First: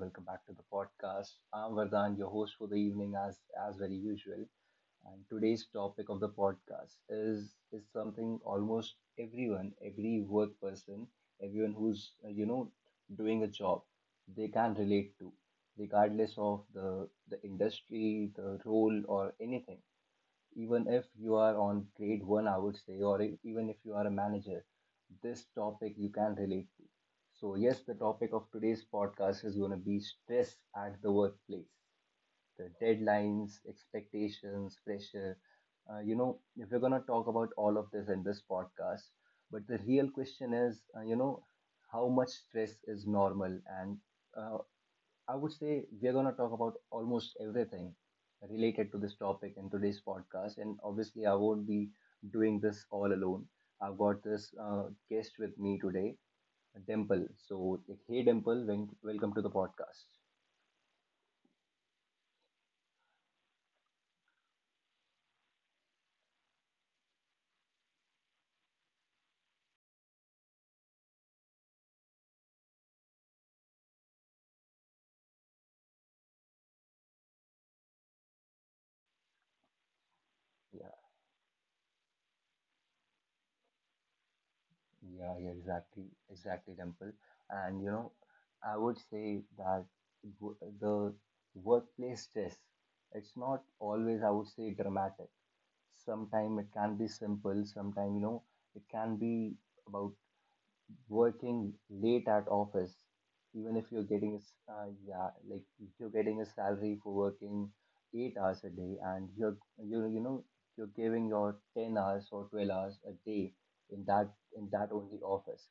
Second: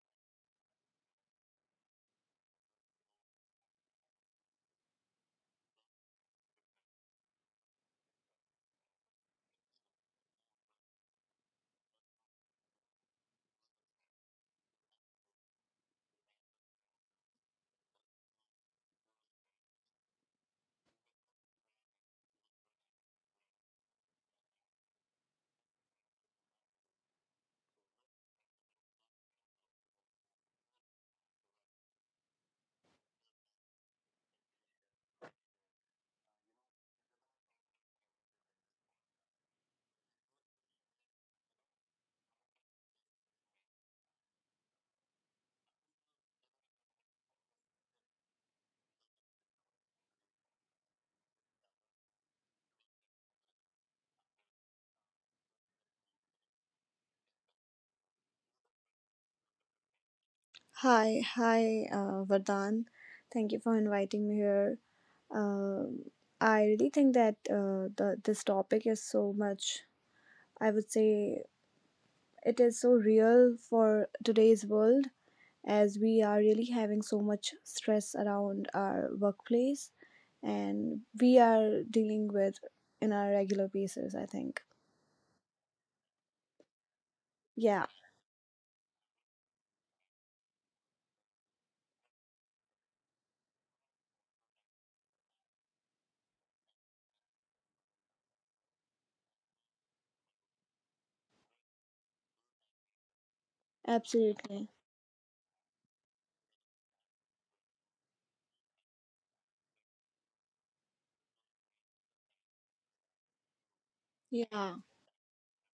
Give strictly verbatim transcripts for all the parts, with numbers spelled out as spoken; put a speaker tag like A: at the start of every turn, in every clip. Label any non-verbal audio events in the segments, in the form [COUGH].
A: welcome back to the podcast. I'm Vardhan, your host for the evening, as as very usual. And today's topic of the podcast is is something almost everyone, every work person, everyone who's uh, you know doing a job, they can relate to, regardless of the the industry, the role, or anything, even if you are on grade one, I would say, or e- even if you are a manager, this topic you can relate to. So, yes, the topic of today's podcast is going to be stress at the workplace, the deadlines, expectations, pressure. Uh, you know, if we're going to talk about all of this in this podcast, but the real question is, uh, you know, how much stress is normal, and uh, I would say we're going to talk about almost everything related to this topic in today's podcast. And obviously, I won't be doing this all alone. I've got this uh, guest with me today, Dimple. So, hey, Dimple, wel- welcome to the podcast.
B: Hi, hi, uh, Vardhan. Thank you for inviting me here. Um, I really think that uh, the this topic is so much. I would say it is so real for today's world as we are really having so much stress around our workplace,
A: Yeah,
B: and we are dealing with in our regular basis. I think.
A: yeah, yeah, exactly, exactly, Dimple. And
B: Yeah,
A: you know, I would say that w- the workplace stress, it's not always, I would say, dramatic. Sometimes it can be simple, sometimes, you know, it can be about working late at office, even if you're getting, a s-
B: absolutely.
A: uh, yeah, like if you're getting a salary for working eight hours a day, and you're, you you know, you're giving your ten hours or twelve hours a day in that, in
B: Yeah,
A: that only office,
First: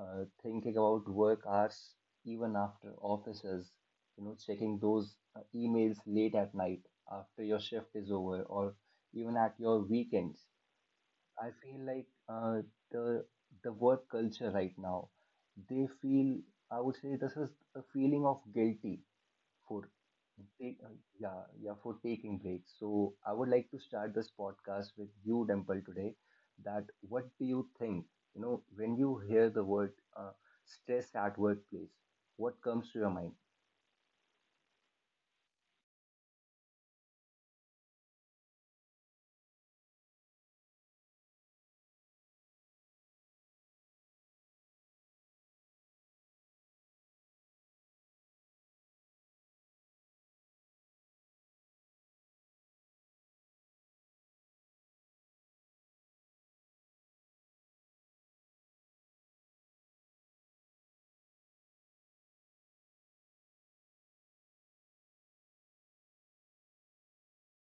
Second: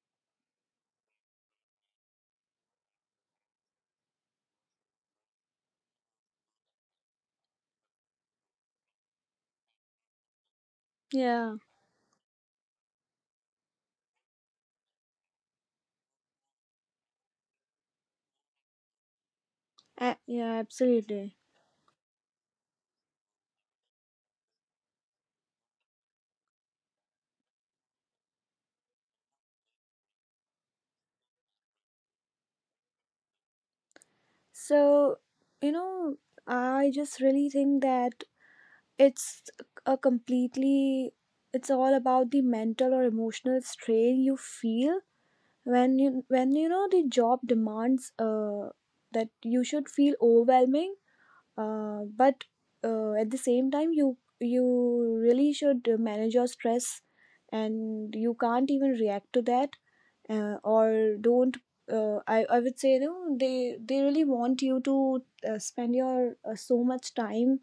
A: uh, thinking about work hours even after offices, you know, checking those uh, emails late at night after your shift is over, or even at your weekends. I
B: yeah,
A: feel like uh, the the work culture right now, they feel, I would say this is a feeling of guilty for
B: a- yeah,
A: take, uh,
B: absolutely.
A: yeah, yeah, for taking breaks. So I would like to start this podcast with you, Dimple, today. That what do you think? You know, when you hear the word uh, stress at workplace, what comes to your mind?
B: So, you know, I just really think that it's a completely it's all about the mental or emotional strain you feel when you when you know the job demands uh that you should feel overwhelming, uh but uh, at the same time you you really should manage your stress and you can't even react to that, uh, or don't uh, I, I would say, you know, they they really want you to uh, spend your uh, so much time,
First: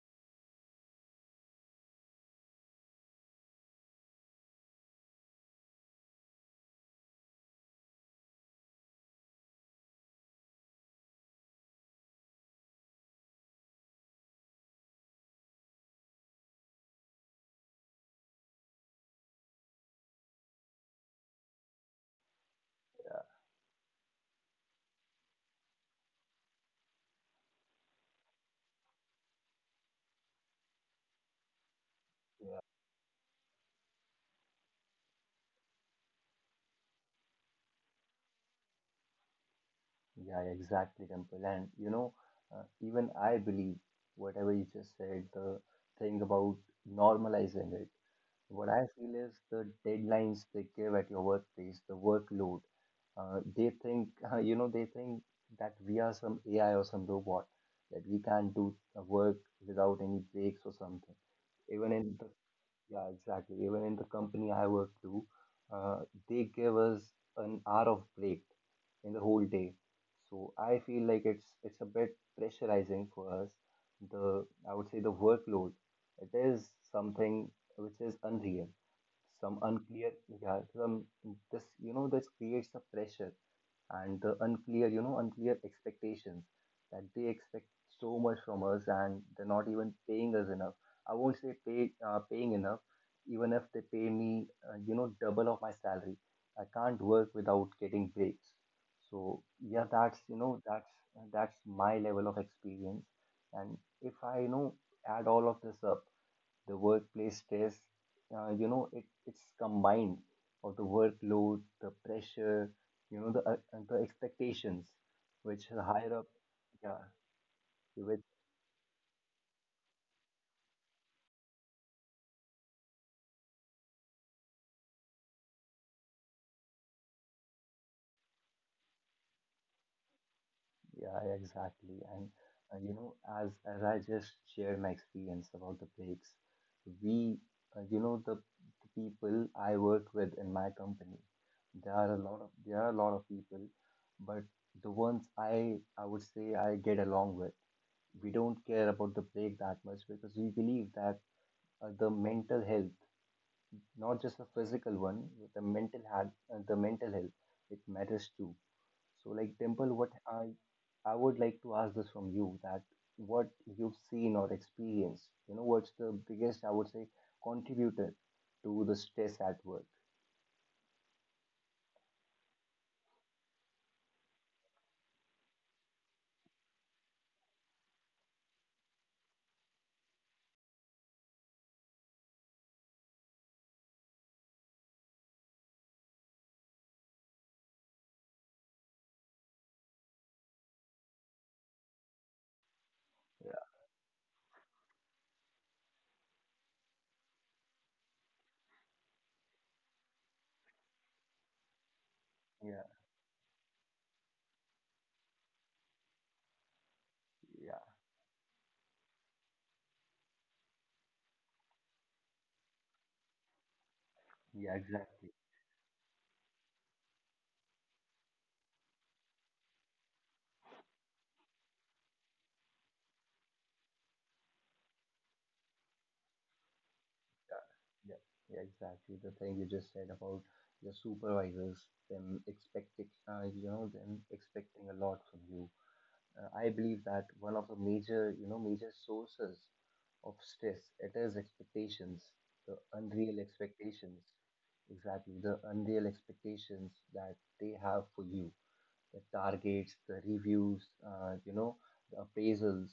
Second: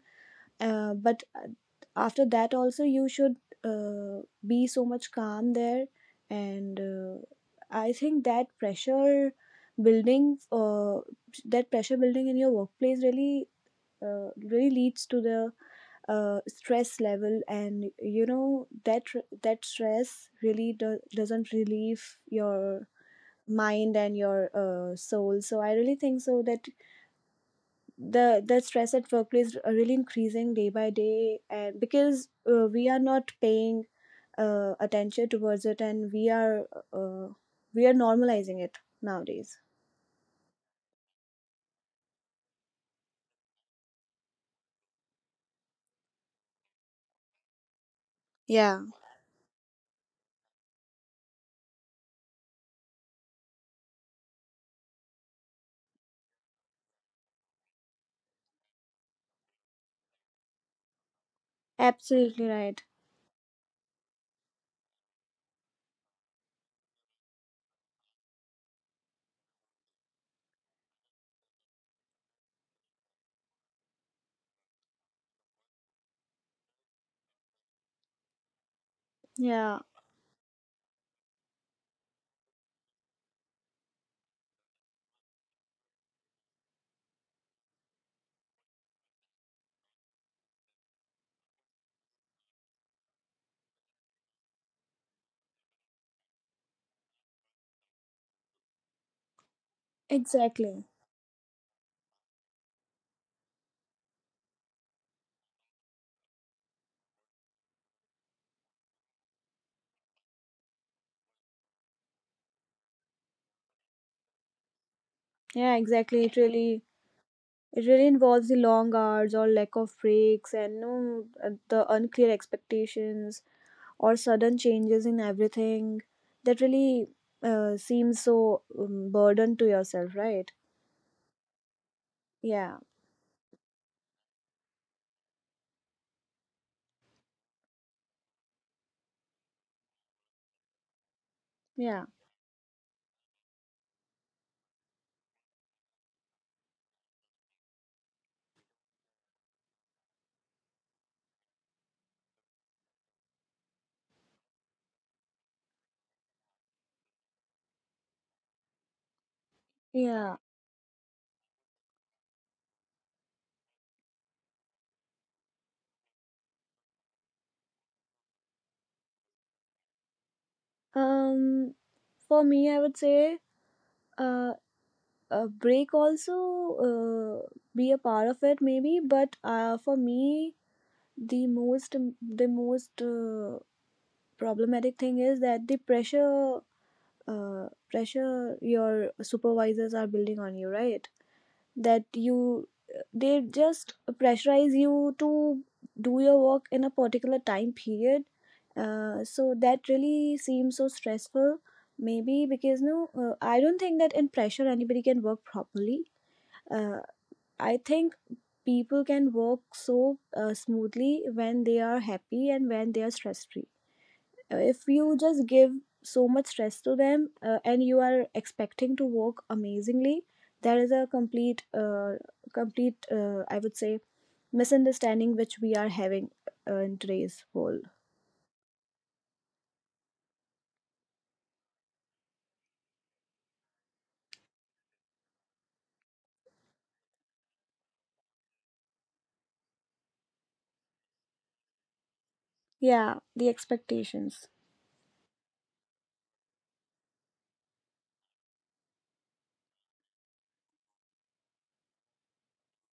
B: uh, but uh, after that also you should uh, be so much calm there, and uh, I think that pressure building uh, that pressure building in your workplace really, uh, really leads to the uh, stress level. And you know that that stress really do- doesn't relieve your mind and your uh, soul. So I really think so that the the stress at workplace are really increasing day by day, and because uh, we are not paying uh, attention towards it, and we are, uh, we are normalizing it nowadays.
A: Yeah, exactly, Dimple. And you know, uh, even I believe whatever you just said, the thing about normalizing it. What
B: Yeah,
A: I feel is the deadlines they give at your workplace, the workload. Uh, they think, [LAUGHS] you know, they think that we are some A I or some robot, that we can't do the work without any breaks or something. Even in the,
B: absolutely right.
A: yeah, exactly. Even in the company I work to, uh, they give us an hour of break in the whole day. So I feel like it's it's a bit pressurizing for us. The, I would say, the workload, it is something which is unreal. Some
B: Yeah,
A: unclear, yeah, some, this, you know, this creates a pressure, and the unclear, you know, unclear expectations, that they expect so much from us, and they're not even paying us enough. I won't say pay, uh, paying enough, even if they pay me, uh, you know, double of my salary. I can't work without getting breaks. So yeah, that's, you know,
B: exactly.
A: that's that's my level of experience. And if I, you know, add all of this up, the workplace stress, uh, you know, it it's combined of the workload, the pressure, you know, the uh, and the expectations, which
B: Yeah,
A: are higher
B: exactly,
A: up,
B: it really,
A: yeah.
B: it really involves the long hours or lack of breaks and no, uh, the unclear expectations or sudden changes in everything that really uh, seems so um, burden to yourself, right?
A: Yeah, exactly. And
B: Yeah.
A: uh, you know, as as I just shared my experience about the breaks, we, uh, you know, the, the people I work with in my company, there
B: Yeah.
A: are a lot of, there are a lot of people, but the ones I I would say I get along with, we don't care about the break that much, because we believe that uh, the mental health, not just the physical one, the mental health, uh, the mental health, it matters too. So, like Dimple, what
B: yeah
A: I I would like to ask this from you, that what you've seen or experienced, you know, what's the biggest, I would say, contributor to the stress at work?
B: um for me, I would say uh, a break also uh, be a part of it maybe, but uh, for me the most, the most uh, problematic thing is that the pressure uh, pressure your supervisors are building on you, right? That you, they
A: Yeah,
B: just pressurize you to do your work in a particular time period, uh, so that really seems so stressful. Maybe because
A: yeah,
B: no, uh, I don't think that in pressure anybody can work properly. Uh, i
A: yeah,
B: think people can work so uh, smoothly when they are happy and when they are stress free.
A: yeah,
B: If you
A: exactly.
B: just give so much stress to them, uh, and you are expecting to work amazingly, there is a complete uh, complete, uh, I would say, misunderstanding which we are having uh, in today's world.
A: Yeah, yeah, yeah, exactly. The thing you just said about your supervisors, them expecting, uh, you know, them expecting a lot from you. Uh, I believe that one of the major, you know, major sources of stress. It is expectations, the
B: Yeah,
A: unreal
B: the
A: expectations,
B: expectations.
A: exactly, the unreal expectations that they have for you, the targets, the reviews, uh, you know, the appraisals.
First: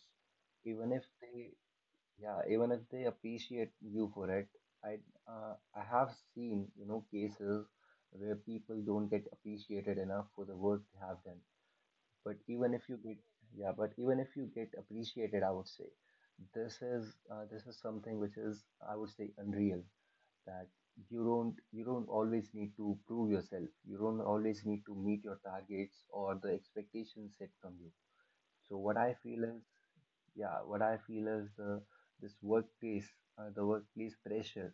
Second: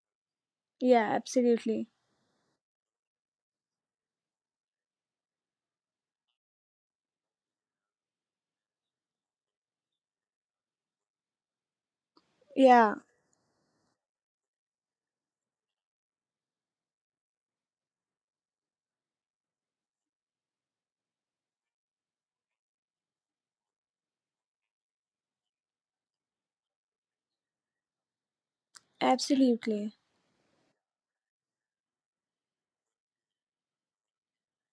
A: Even if
B: Yeah,
A: they,
B: absolutely.
A: yeah, even if they appreciate you for it, I, uh, I have seen, you know, cases where people don't get appreciated enough for the work they have done, but even if
B: Yeah,
A: you get, yeah, but even if you get appreciated, I would say this is uh, this is something which is, I would say, unreal, that you don't you don't always need to prove yourself, you don't always need to meet your targets or the expectations set from you. So what I feel is,
B: absolutely.
A: yeah, what I feel is the, this workplace, uh, the workplace pressure,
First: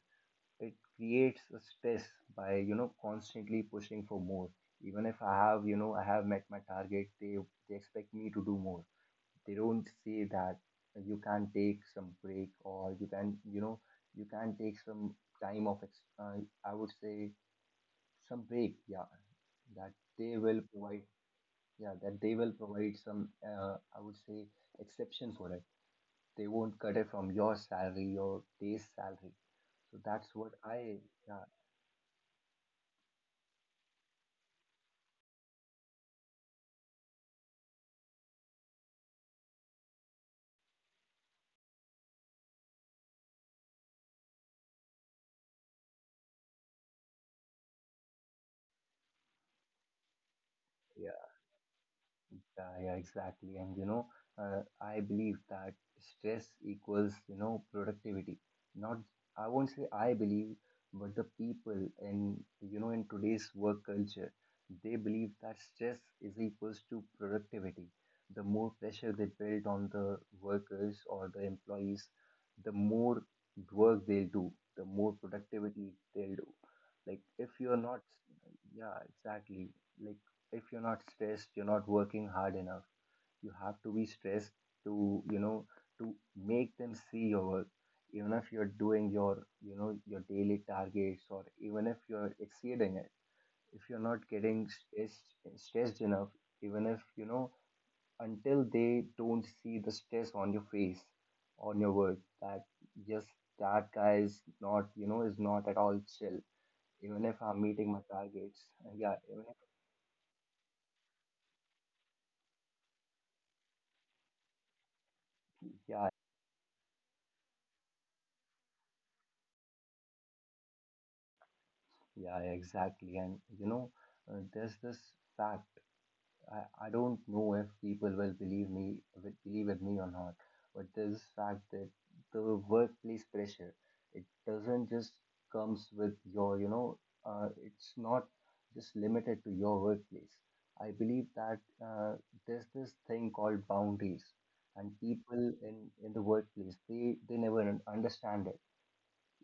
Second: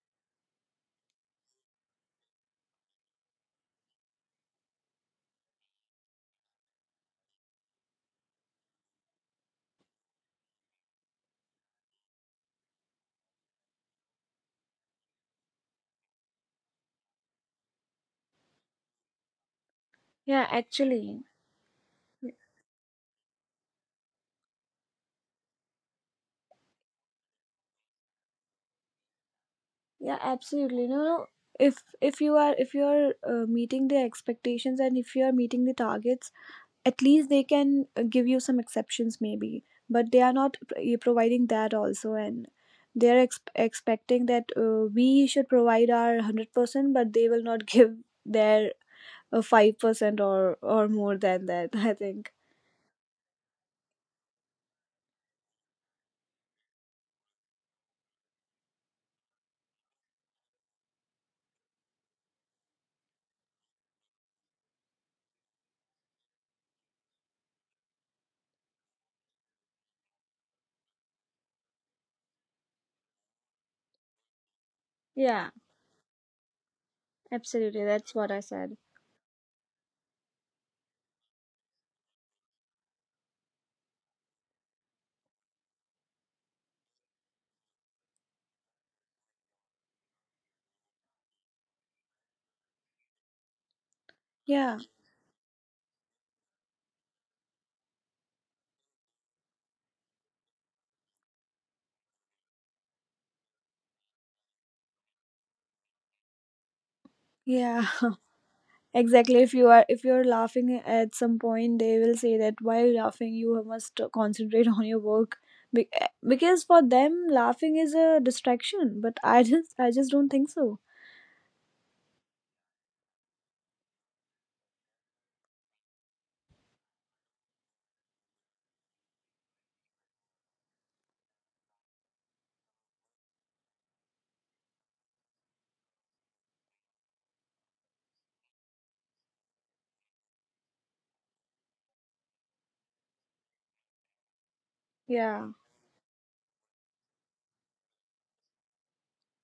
A: it creates a stress by, you know, constantly pushing for more. Even if I have, you know, I have met my target, they they expect me to do more. They don't say that you can take some break, or you can, you know, you can take some time of ex- uh, I would say some break, yeah, that they
B: Yeah,
A: will provide,
B: actually.
A: yeah, that they will provide some, uh, I would say exception for it. They won't cut it from your salary, your day's salary. So
B: Yeah,
A: that's what I,
B: absolutely. No, no,
A: yeah,
B: if if you are if you are, uh, meeting the expectations and if you are meeting the targets, at least they can uh, give you some exceptions maybe, but they are not, p- eh, providing that also, and they are, ex- expecting that uh, we should provide our one hundred percent, but they will not [LAUGHS] give their uh, five percent or or more
A: yeah.
B: than that, [LAUGHS] I think.
A: Yeah, yeah, exactly. And you know, uh, I believe that stress equals, you know, productivity. Not, I won't say I believe, but the people in, you know, in today's work culture, they believe that stress is equals to productivity. The more pressure they build on the workers or the employees, the more work they'll do, the more
B: Yeah,
A: productivity they'll do. Like if you're
B: absolutely.
A: not,
B: That's what I said.
A: yeah, exactly. Like if you're not stressed, you're not working hard enough. You have to be stressed to, you know, to make them see your work, even if you're doing your, you know, your daily targets, or even if you're exceeding it. If you're not getting
B: Yeah,
A: stressed, stressed enough, even if you know, until they don't see the stress on your face, on your work, that just that guy is not, you know, is not at all chill, even if I'm
B: yeah.
A: meeting my targets, yeah,
B: Exactly.
A: even
B: If
A: if,
B: you are if you're laughing at some point, they will say that, "While laughing? You must concentrate on your work." Be-
A: yeah.
B: because for them, laughing is a distraction. But I just, I just don't think so.
A: Yeah, exactly. And you know, uh, there's this fact. I, I don't know if people will believe me, will believe with me or not, but there's this fact that the workplace pressure, it doesn't just comes with your, you know, uh, it's not just limited to your workplace. I believe that uh, there's this thing called boundaries, and
B: Yeah,
A: people in in the workplace, they they never un- understand it,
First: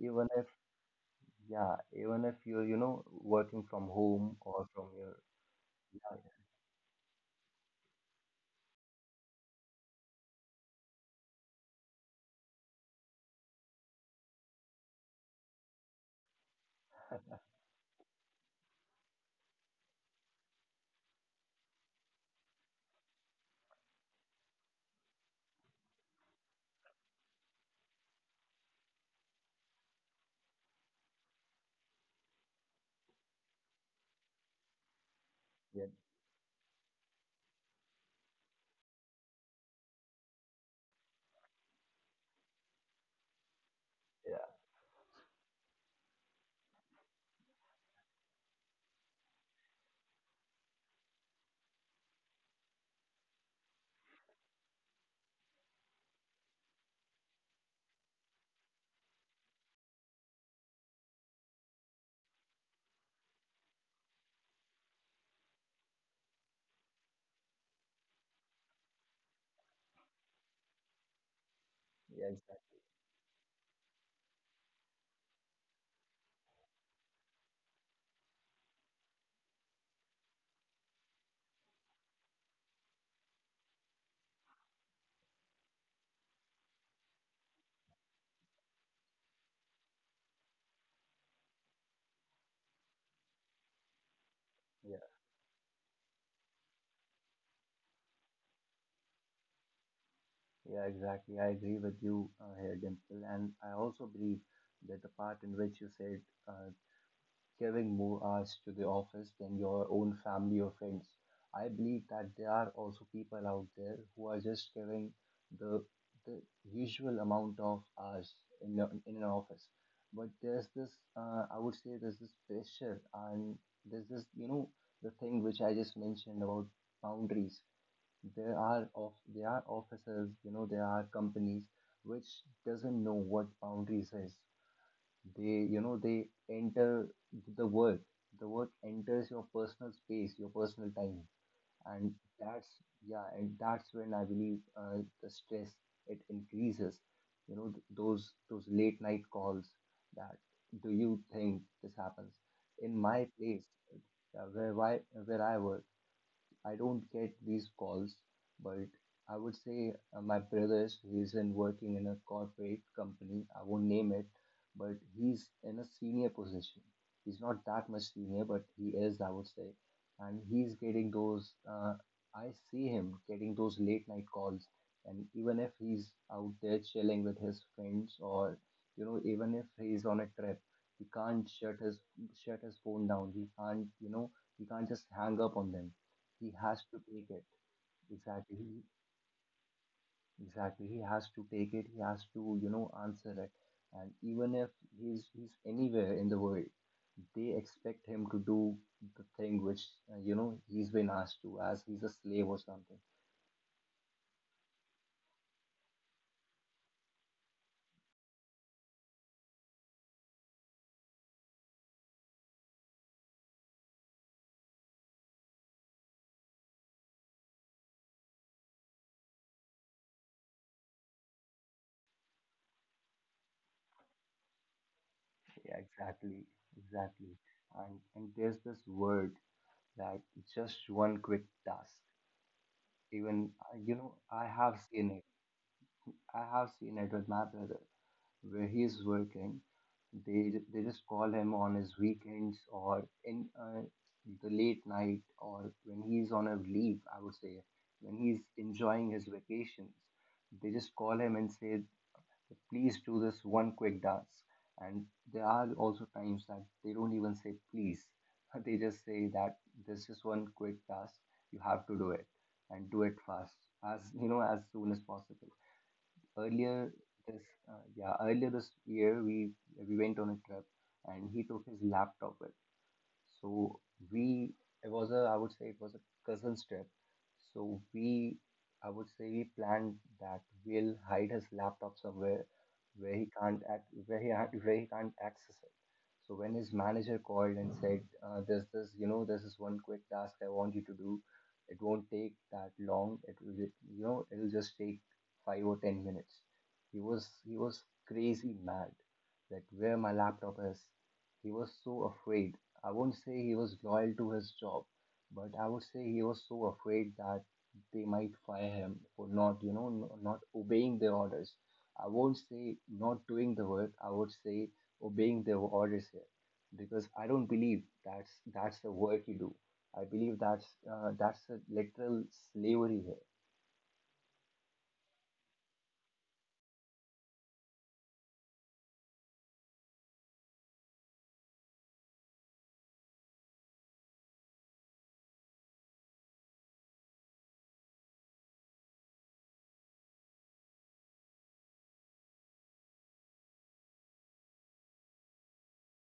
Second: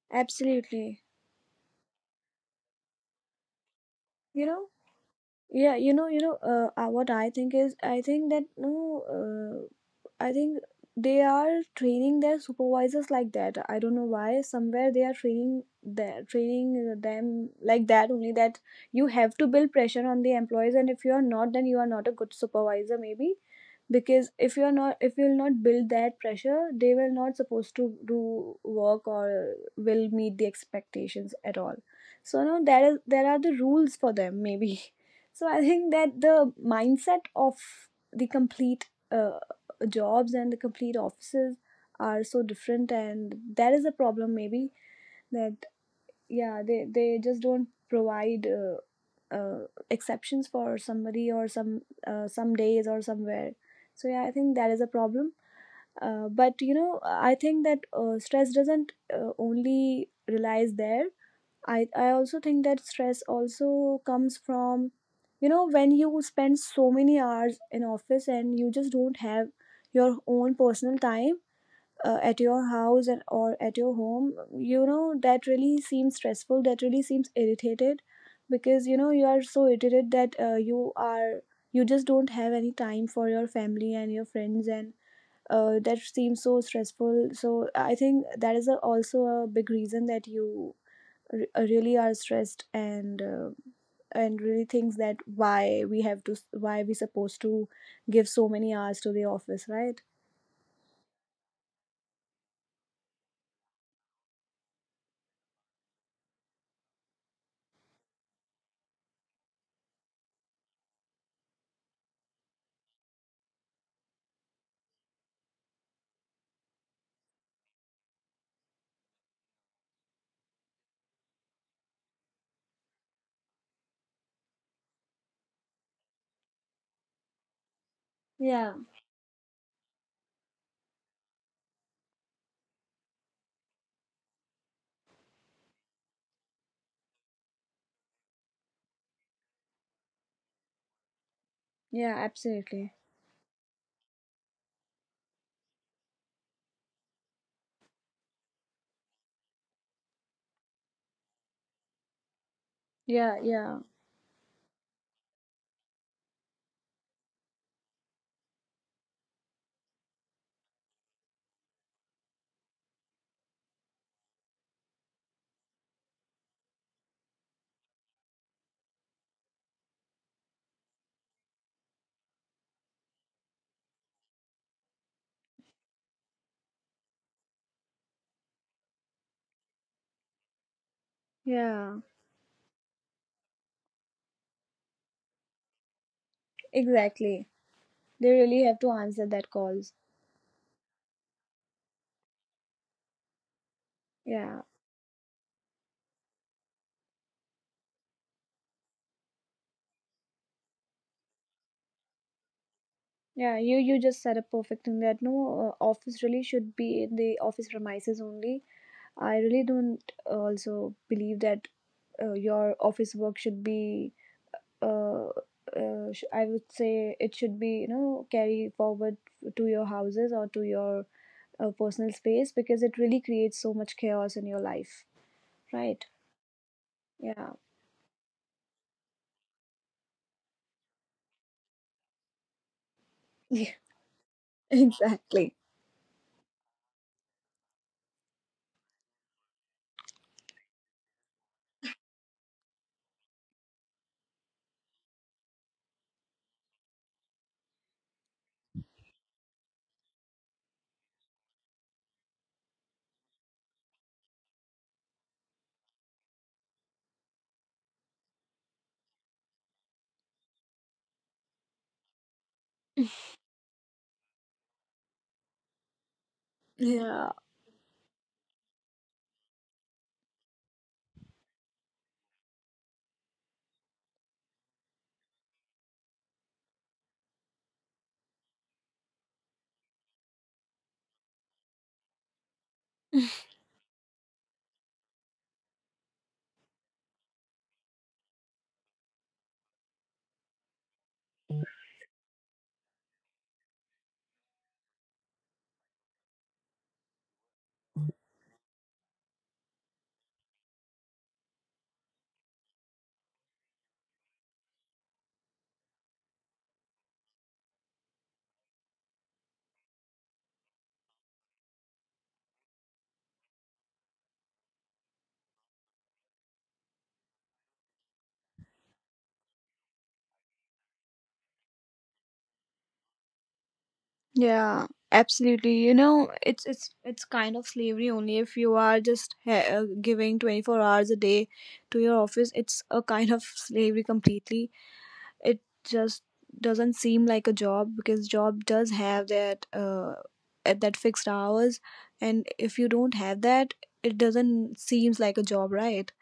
A: even if,
B: absolutely.
A: yeah, even if you're, you know, working from home
B: You
A: or
B: know,
A: from your,
B: yeah, you know
A: yeah,
B: you know, uh, uh, what I think is, I think that no, uh, i think they are training their supervisors like that. I don't know why, somewhere they are training their, training them like that only, that you have to build pressure on the employees, and if you are not, then you are not a good supervisor maybe, because if you're not if you'll not build that pressure, they will not supposed to do work or will meet the expectations at all. So now, that is, there are the rules for them maybe. [LAUGHS] So I
A: yeah,
B: think that the mindset of the complete uh, jobs and the complete offices are so different, and that is a problem maybe. That, yeah, they they just don't provide uh, uh, exceptions for somebody or some uh, some days or somewhere. So yeah, I think that is a problem. Uh, but you know, I think that uh, stress doesn't uh, only relies there. I i also think that stress also comes from, you know, when you spend so many hours in office and you just don't have your own personal time uh,
A: yeah, yeah,
B: at your
A: exactly.
B: house, and, or at your home. You know, that really seems stressful, that really seems irritated, because you know, you are so irritated that uh, you are, you just don't have any time for your family and your friends, and uh, that seems so stressful. So I think that is a, also a big reason that you, re- uh, really are stressed, and uh, and really thinks
A: Yeah,
B: that why we have to, why we supposed to give so many hours to the office, right?
A: yeah, exactly. I agree with you uh, here, Dimple. And I also believe that the part in which you said, uh, giving more hours to the office than your own family or friends. I believe that there are also people out there who are just giving the the usual amount of hours in a, in an office, but there's this uh, I would say there's this pressure, and there's this, you know, the thing which I just mentioned about boundaries. There
B: Yeah.
A: are of, there are offices, you know, there are companies which doesn't know what boundaries is. They, you know, they enter the work, the work enters your personal space, your personal time, and
B: Yeah,
A: that's,
B: absolutely.
A: yeah, and that's when I believe uh, the stress, it increases. You know, th- those those late night calls, that, do you think this happens in my
B: Yeah,
A: place,
B: yeah,
A: uh, where I, where I work? I don't get these calls, but I would say uh, my brother's, he's in working in a corporate company. I won't name it, but he's in a senior position. He's not that much senior, but he is, I would say, and he's getting those. Uh, I see him getting those late night calls, and even if he's out there chilling with his friends, or you know, even if he's on a trip, he can't shut
B: yeah.
A: his shut his phone down. He can't, you know, he can't just hang up on them. He has to take it.
B: Exactly. They really have
A: Exactly,
B: to answer that calls.
A: exactly, he has to take it, he has to, you know answer it. And even
B: Yeah,
A: if he's he's anywhere in the world, they expect him to do the thing which, uh, you know he's been asked to, as he's a slave or something.
B: yeah. You you just said a perfect thing that no, uh, office really should be in the office premises only. I really don't uh, also believe that uh, your office work should be. Uh, uh, sh- I would say it should be, you know, carry forward to your houses or to your uh, personal space, because it really creates so much chaos in your life.
A: Yeah,
B: Right?
A: exactly, exactly.
B: Yeah.
A: And and there's this word that, just one quick task.
B: [LAUGHS]
A: Even,
B: Yeah.
A: uh, you know i have seen it
B: Exactly.
A: i have seen it with my brother, where he is working. They ju- they just call him on his weekends or in, uh, the late night, or when he's on a leave. I would say when he's enjoying his vacations, they just call him and say, "Please do this one quick dance." And there are also times that they don't even say please. [LAUGHS] They just say that this is one quick task. You have to do it and do it fast, as you know, as soon as possible. Earlier
B: Yeah.
A: this uh, Yeah, earlier this year we we went on a trip and he took his laptop. So we it was a, I would say, it was a cousin's trip. So we I would say we planned that we'll hide his laptop somewhere where he can't act where he ha- where he can't access it. So when his manager called and said, uh, "There's this, you know this is one quick task I want you to do. It won't take that long. It will ju- you know It'll just take five or ten minutes." He was he was crazy mad that where my laptop is. He was so afraid. I won't say he was loyal to his job, but I would say he was so afraid that they might fire him for not, you know, no- not obeying their orders. I won't say not doing the work. I would say obeying their orders here, because I don't believe that's that's the work you do. I believe that's, uh, that's a literal slavery here.
B: Yeah, absolutely. You know, it's it's it's kind of slavery only if you are just, ha- uh, giving twenty-four hours a day to your office. It's a kind of slavery completely. It just doesn't seem like a job, because job does have that uh at that fixed hours, and if you don't have that, it doesn't seems like a job, right?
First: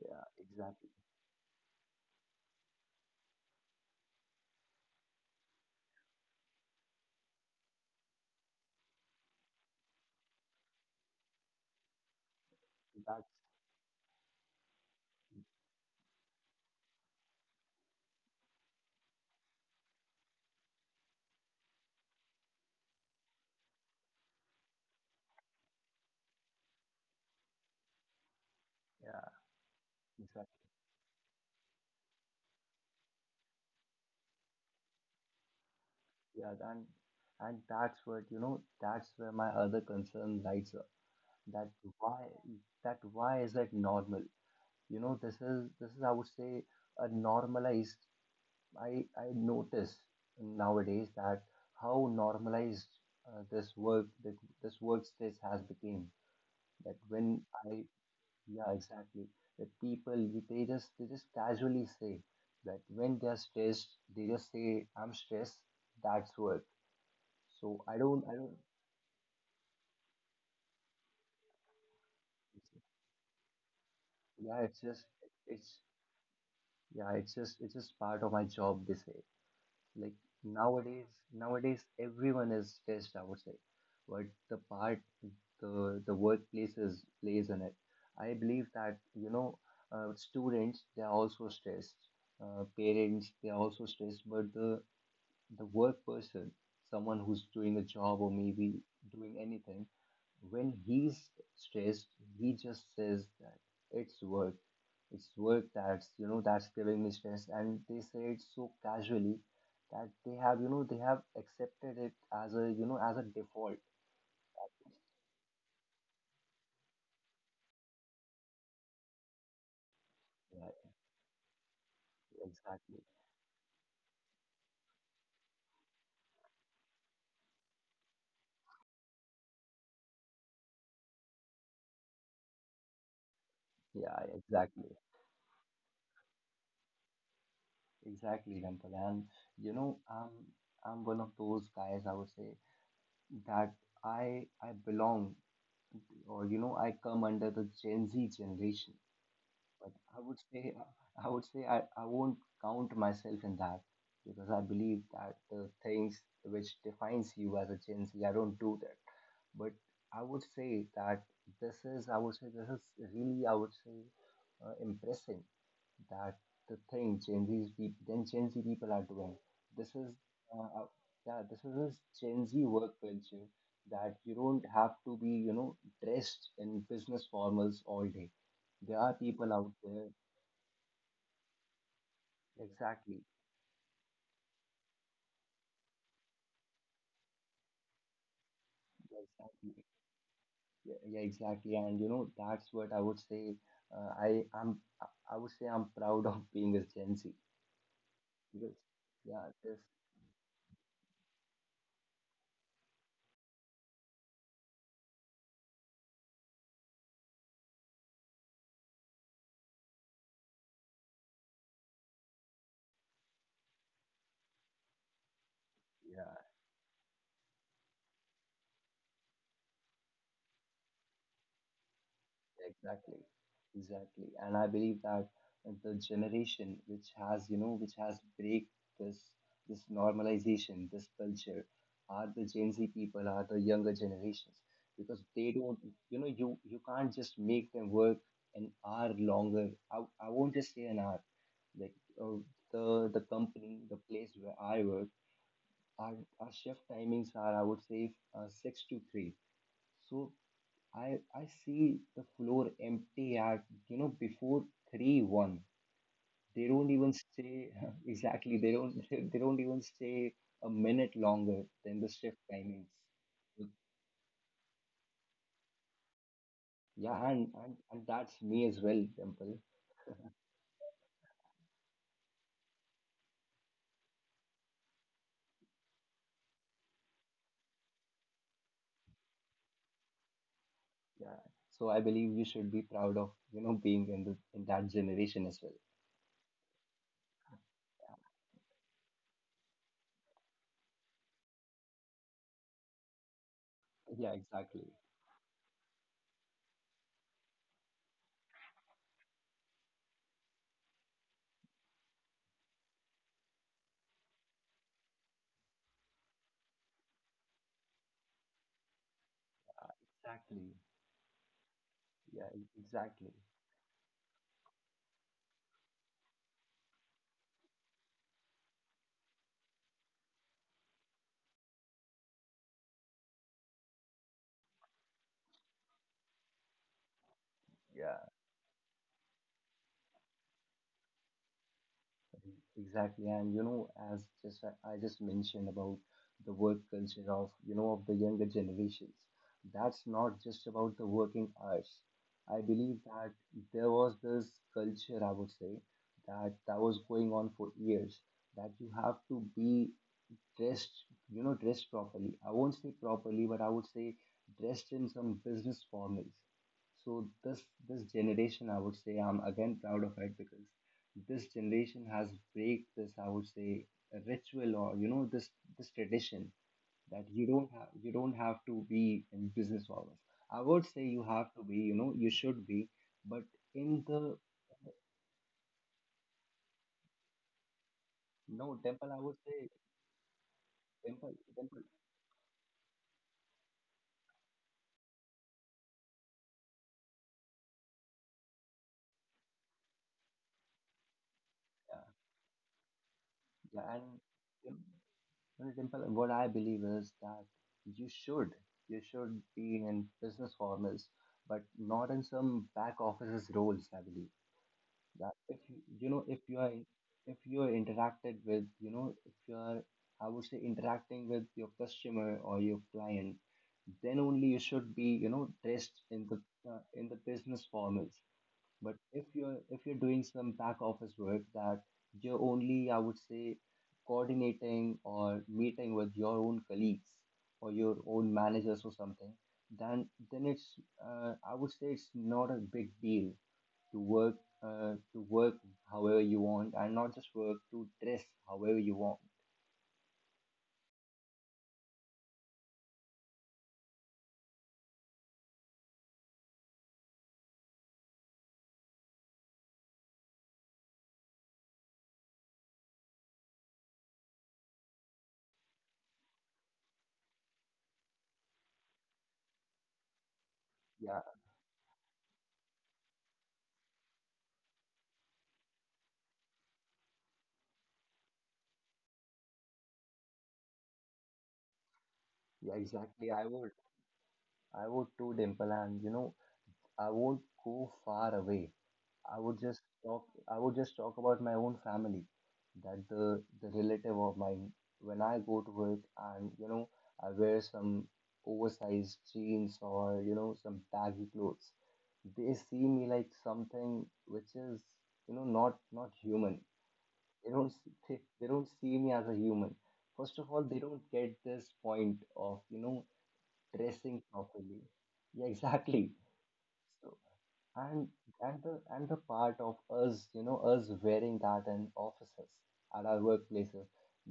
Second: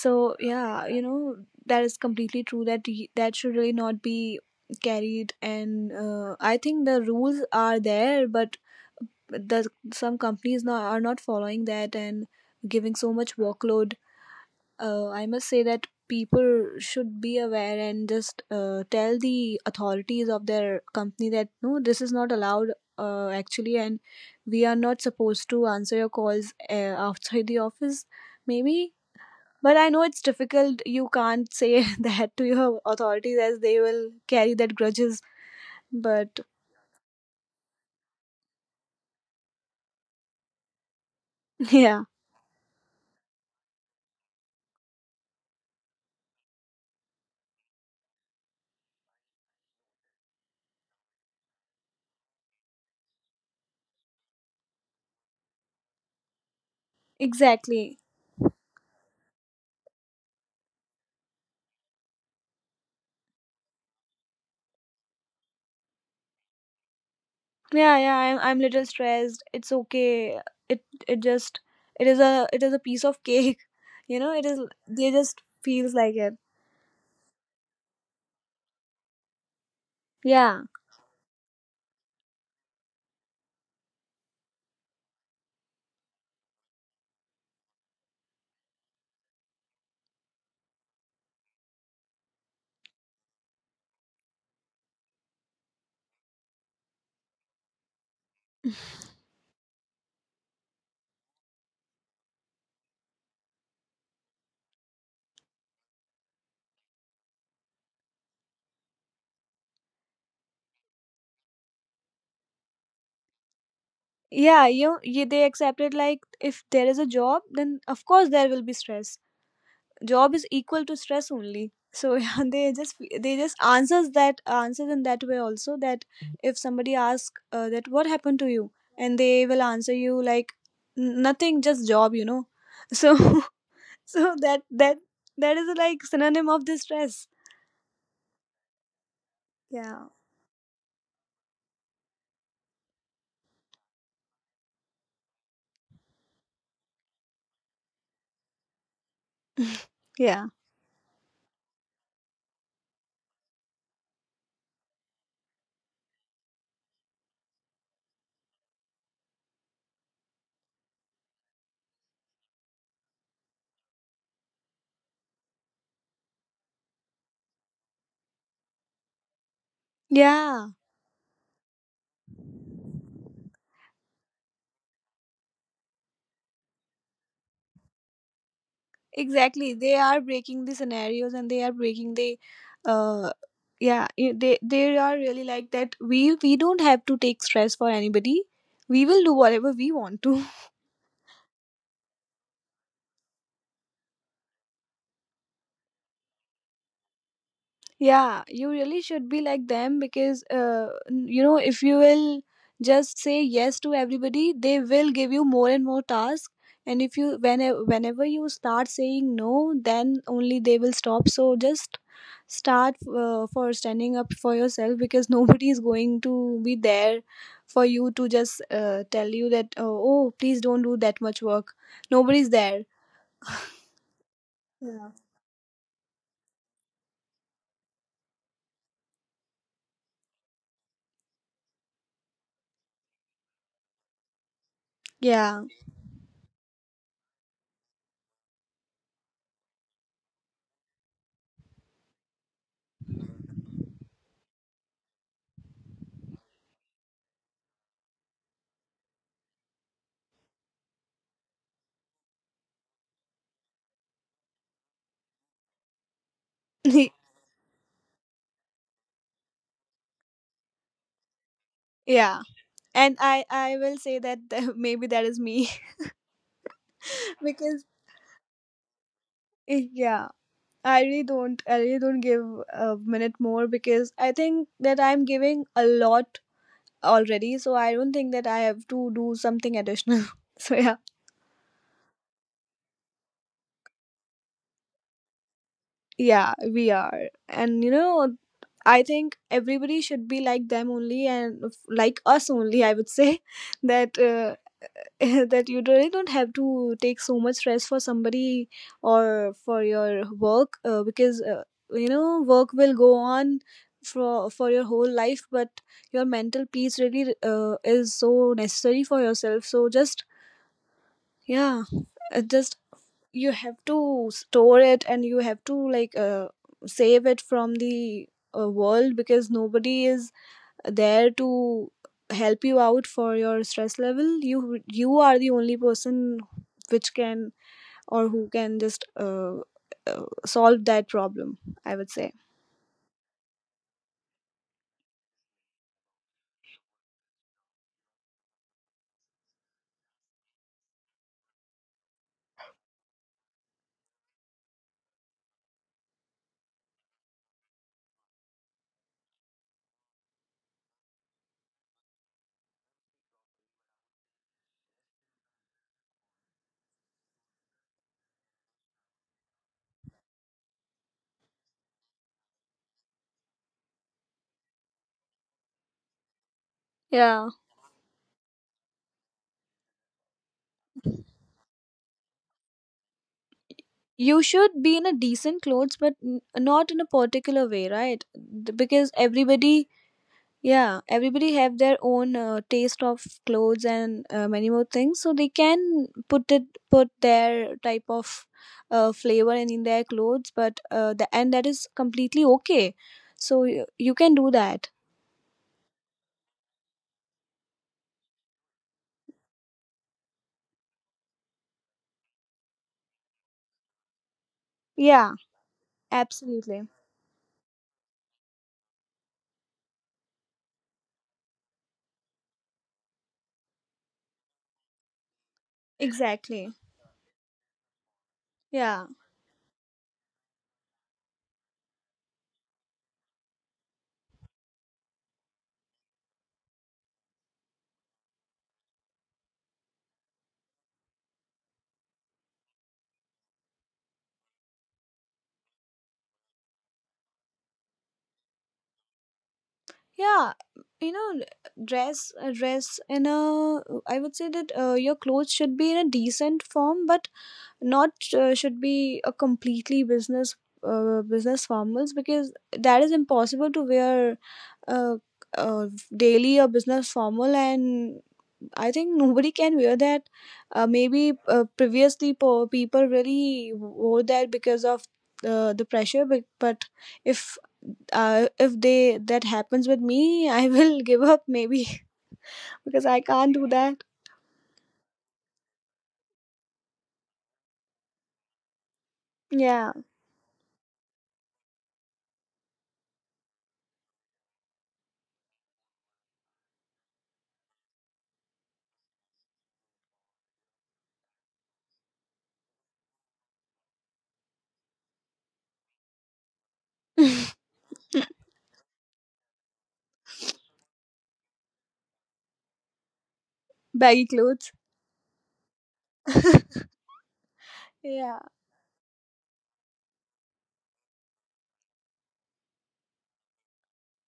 A: Yeah,
B: yeah,
A: exactly.
B: you know, that is completely true, that y- that should really not be carried. And uh, i think the rules are there, but the, some companies now are not following that and giving so
A: That's
B: much workload. Uh, i must say that people should be aware, and just uh, tell the authorities of their company that no, this is not allowed, uh, actually, and we are not supposed to answer your calls uh, outside the office maybe.
A: Yeah,
B: But I know it's
A: exactly.
B: difficult. You can't say [LAUGHS] that to your authorities, as they will carry that grudges. But
A: Yeah, and and that's what you know. That's where my other concern lies. That
B: [LAUGHS] yeah,
A: why that Why is it normal? you know this is this is, I would say, a normalized... i i notice nowadays that how normalized, uh, this work, that this workspace has become. That when I
B: exactly.
A: Yeah, exactly, that people, you- they just they just casually say that when they're stressed, they just say, "I'm stressed. That's work." so i
B: Yeah, yeah.
A: don't I
B: I'm
A: don't
B: I'm little stressed. It's okay. It it just, it is a it is a piece of cake. [LAUGHS] You know, it
A: Yeah,
B: is.
A: it's just
B: They just
A: it's
B: feels like it.
A: yeah, it's just it's just part of my job, they say. Like,
B: Yeah,
A: nowadays nowadays everyone is stressed, I would say. But the part the the workplaces plays in it. I believe that, you know, uh, students, they are also stressed. Uh, parents, they are also stressed, but the the work person, someone who's doing a job or maybe doing anything, when he's stressed, he just says that it's work it's work, that's you know that's giving me stress. And they say it so casually that they have, you know they have accepted it as a, you know as a default.
B: yeah. You, you they accept it like if there is a job, then of course there will be stress. Job is
A: Yeah,
B: equal to stress only. So [LAUGHS] yeah, they just,
A: exactly.
B: they just answers that answers in that way also, that if somebody asks uh, that what happened to you, and they will answer you like, "N- Nothing, just job, you know." So [LAUGHS]
A: Yeah,
B: so that
A: exactly,
B: that that is like synonym of the stress.
A: exactly, Dimple. And you know,
B: Yeah,
A: I'm I'm one of those guys. I would say that I I belong, or you know, I come under the Gen Z generation. But I would
B: yeah.
A: say I would say I, I won't count myself in that, because I believe that the things which defines you as a Gen Z, I don't do that. But I would say that this is, I would say, this is really, I would say, uh, impressive. That the thing Gen Z people, then Gen Z people are doing this is, uh,
B: Yeah,
A: uh, yeah, this is this Gen Z work culture, that you don't have to be, you know dressed in business formals all day. There are people out
B: exactly, they
A: there.
B: are breaking the scenarios, and they are breaking the
A: Exactly,
B: uh yeah, i- they they are really like that, we we don't have to take stress for anybody, we will do
A: exactly,
B: whatever we want to.
A: yeah, yeah, exactly. And you know that's what I would say. Uh, I am I I would say I'm proud of being a Gen Z,
B: Yeah, you
A: because
B: really should
A: yeah,
B: be like
A: this
B: them, because, uh, n- you know, if you will just say yes to everybody, they will give you more and more tasks. And if you, whenever, whenever you start saying no, then only they will stop. So just start, uh, for standing up for yourself, because [LAUGHS] nobody is going
A: Yeah,
B: to be there for you to just uh, tell you that, oh, oh, please don't do that much work. Nobody's there.
A: exactly, exactly. And I believe
B: Yeah.
A: that the generation which has, you know, which has break this, this normalization, this culture, are the Gen Z people, are the younger generations, because they
B: Yeah.
A: don't, you know, you you can't just make them work an hour longer. I, I won't just say an hour. Like, uh, the the company, the place where I work, our our shift timings are, I would say, uh, six to three. So I I see the floor empty at, you know before three one. They don't even stay. [LAUGHS] Exactly. They don't. [LAUGHS] They don't even stay a minute longer than
B: [LAUGHS]
A: the
B: Yeah.
A: shift timings.
B: and i i will say that [LAUGHS] maybe that is me.
A: Yeah,
B: [LAUGHS]
A: and, and
B: because
A: and that's me as well, Temple.
B: eh, yeah i really don't i really don't give a minute more because I think that I'm giving a lot already, so I don't think that I have to do something additional. [LAUGHS] So yeah,
A: Yeah. So I believe you should be proud of, you know being in the in that generation as well.
B: yeah we are, and you know, I think everybody should be like them only and f- like us only, I would say, [LAUGHS] that
A: Yeah,
B: uh,
A: exactly.
B: [LAUGHS] that you really don't have to take so much stress for somebody or for your work, uh, because uh, you know, work will go on for for your whole life, but your mental peace really uh, is so necessary for yourself, so just
A: Exactly.
B: yeah, uh,
A: Yeah, e-
B: just
A: exactly.
B: you have to store it, and you have to like uh, save it from the uh, world, because nobody is there to help you out for your stress level. You you are the only person which can
A: Yeah.
B: or who can just uh, uh, solve that problem, I would say.
A: Exactly. And you know, as just I just mentioned about the work culture of, you know of the younger generations, that's not just about the working hours. I believe that there was this culture, I would say, that that was going on for years, that you have to be dressed, you know, dressed properly. I won't say properly, but I would say dressed in some business formals. So this, this generation, I would say, I'm again proud of it, because this generation has break this, I would say, a ritual, or you know this this tradition, that you
B: Yeah,
A: don't have you don't have to be in business hours. I would say you have to be, you know, you should be, but in the...
B: you should be in a decent clothes, but n- not in a particular way, right?
A: No,
B: Th-
A: Temple,
B: because
A: I would say,
B: everybody, yeah,
A: Temple,
B: everybody have
A: Temple,
B: their own uh, taste of clothes and uh, many more things, so they can put it, put their type of uh, flavor in, in their clothes, but uh, the and that is
A: yeah,
B: completely okay. So you,
A: yeah, and,
B: you can do
A: you know,
B: that.
A: Well, Dimple, what I believe is that you should you should be in business formals, but not in some back offices roles. I believe that
B: Yeah,
A: if you you know if you are
B: absolutely,
A: if you are interacted with, you know if you are I would say, interacting with your customer or your client, then only you should be, you know dressed in the
B: exactly,
A: uh, in the business formals. But
B: yeah,
A: if you're if you're doing some back office work, that you're only, I would say, coordinating or meeting with your own colleagues or your own managers or something, then then it's, uh, I would say, it's not a big deal to work, uh, to work however you want, and not just work to dress however you want.
B: yeah. You know, dress, uh, dress in a, I would say that uh, your clothes should be in a decent form, but not uh, should be a completely business, uh, business formals, because that is impossible to wear, uh, uh, daily a business formal, and I think nobody can wear that. uh,
A: Yeah,
B: maybe uh, previously po- people really wore that because of uh, the pressure, but, but if, uh, if they, that happens with me, [LAUGHS] I will give up maybe.
A: yeah,
B: [LAUGHS] Because I
A: exactly. I
B: can't do
A: would
B: that.
A: I would too, Dimple. And, you know I won't go far away. I would just
B: Yeah.
A: talk. I would just talk about my own family, that the the relative of mine. When I go to work, and, you know I wear some oversized jeans, or, you know some baggy clothes, they see me like something which is, you know not not human. They
B: [LAUGHS]
A: don't s- they, they don't see me as a human. First of all, they don't get this point of, you know dressing
B: Baggy clothes.
A: properly. Yeah, [LAUGHS] exactly.
B: [LAUGHS]
A: So, and
B: Yeah,
A: and the and the part of us, you know us wearing that in offices at our workplaces,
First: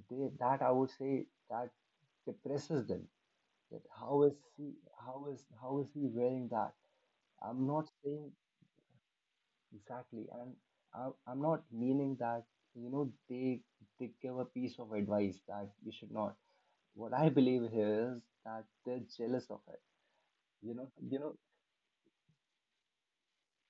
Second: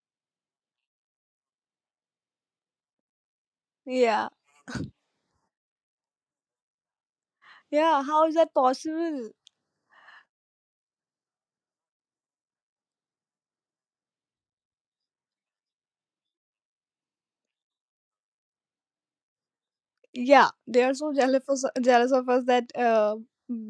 A: they that, I would say, that depresses them. That how
B: yeah.
A: is he how is how is he wearing that? I'm not
B: Yeah, how
A: saying.
B: is that possible?
A: Exactly. And I, i'm not meaning that, you know they they give a piece of advice that you should not. What I believe here is that they're jealous of it
B: Yeah,
A: you
B: they
A: know
B: are so
A: you know
B: jealous of, jealous of us that, uh,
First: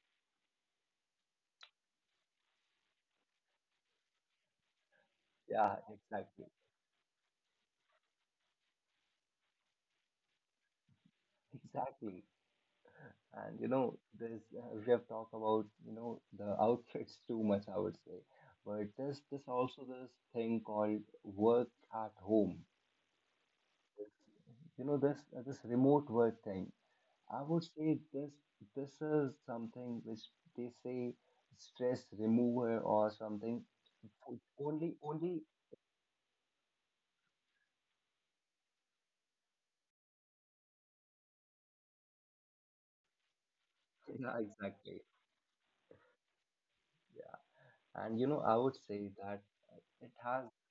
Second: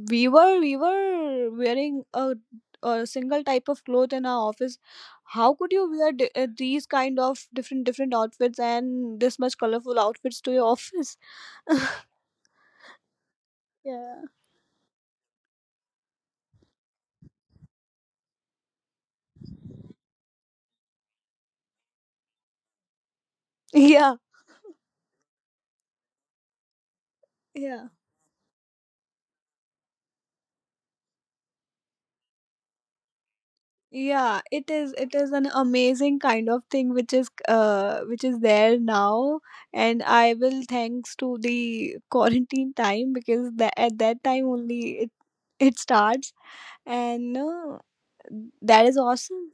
B: we were we were wearing a, a single type of cloth in our office. How could
A: yeah,
B: you wear di-
A: exactly,
B: uh, these kind of different different outfits and this much colorful outfits to your office?
A: exactly. And, you
B: [LAUGHS]
A: know,
B: Yeah,
A: there's uh, we have talked about, you know the outfits too much, I would say. But there's this, also, this thing called work at home.
B: yeah,
A: You know, this uh, this remote work thing, I would
B: yeah.
A: say, this this is something which they say stress remover or something.
B: Yeah, it is,
A: Only
B: it is
A: only,
B: an amazing kind of thing which is, uh, which is there now. And I will thanks to the [LAUGHS] quarantine time, because that, at that
A: yeah,
B: time only,
A: exactly,
B: it it starts.
A: yeah.
B: And
A: And, you know, I
B: uh,
A: would say that
B: that
A: it
B: is
A: has
B: awesome.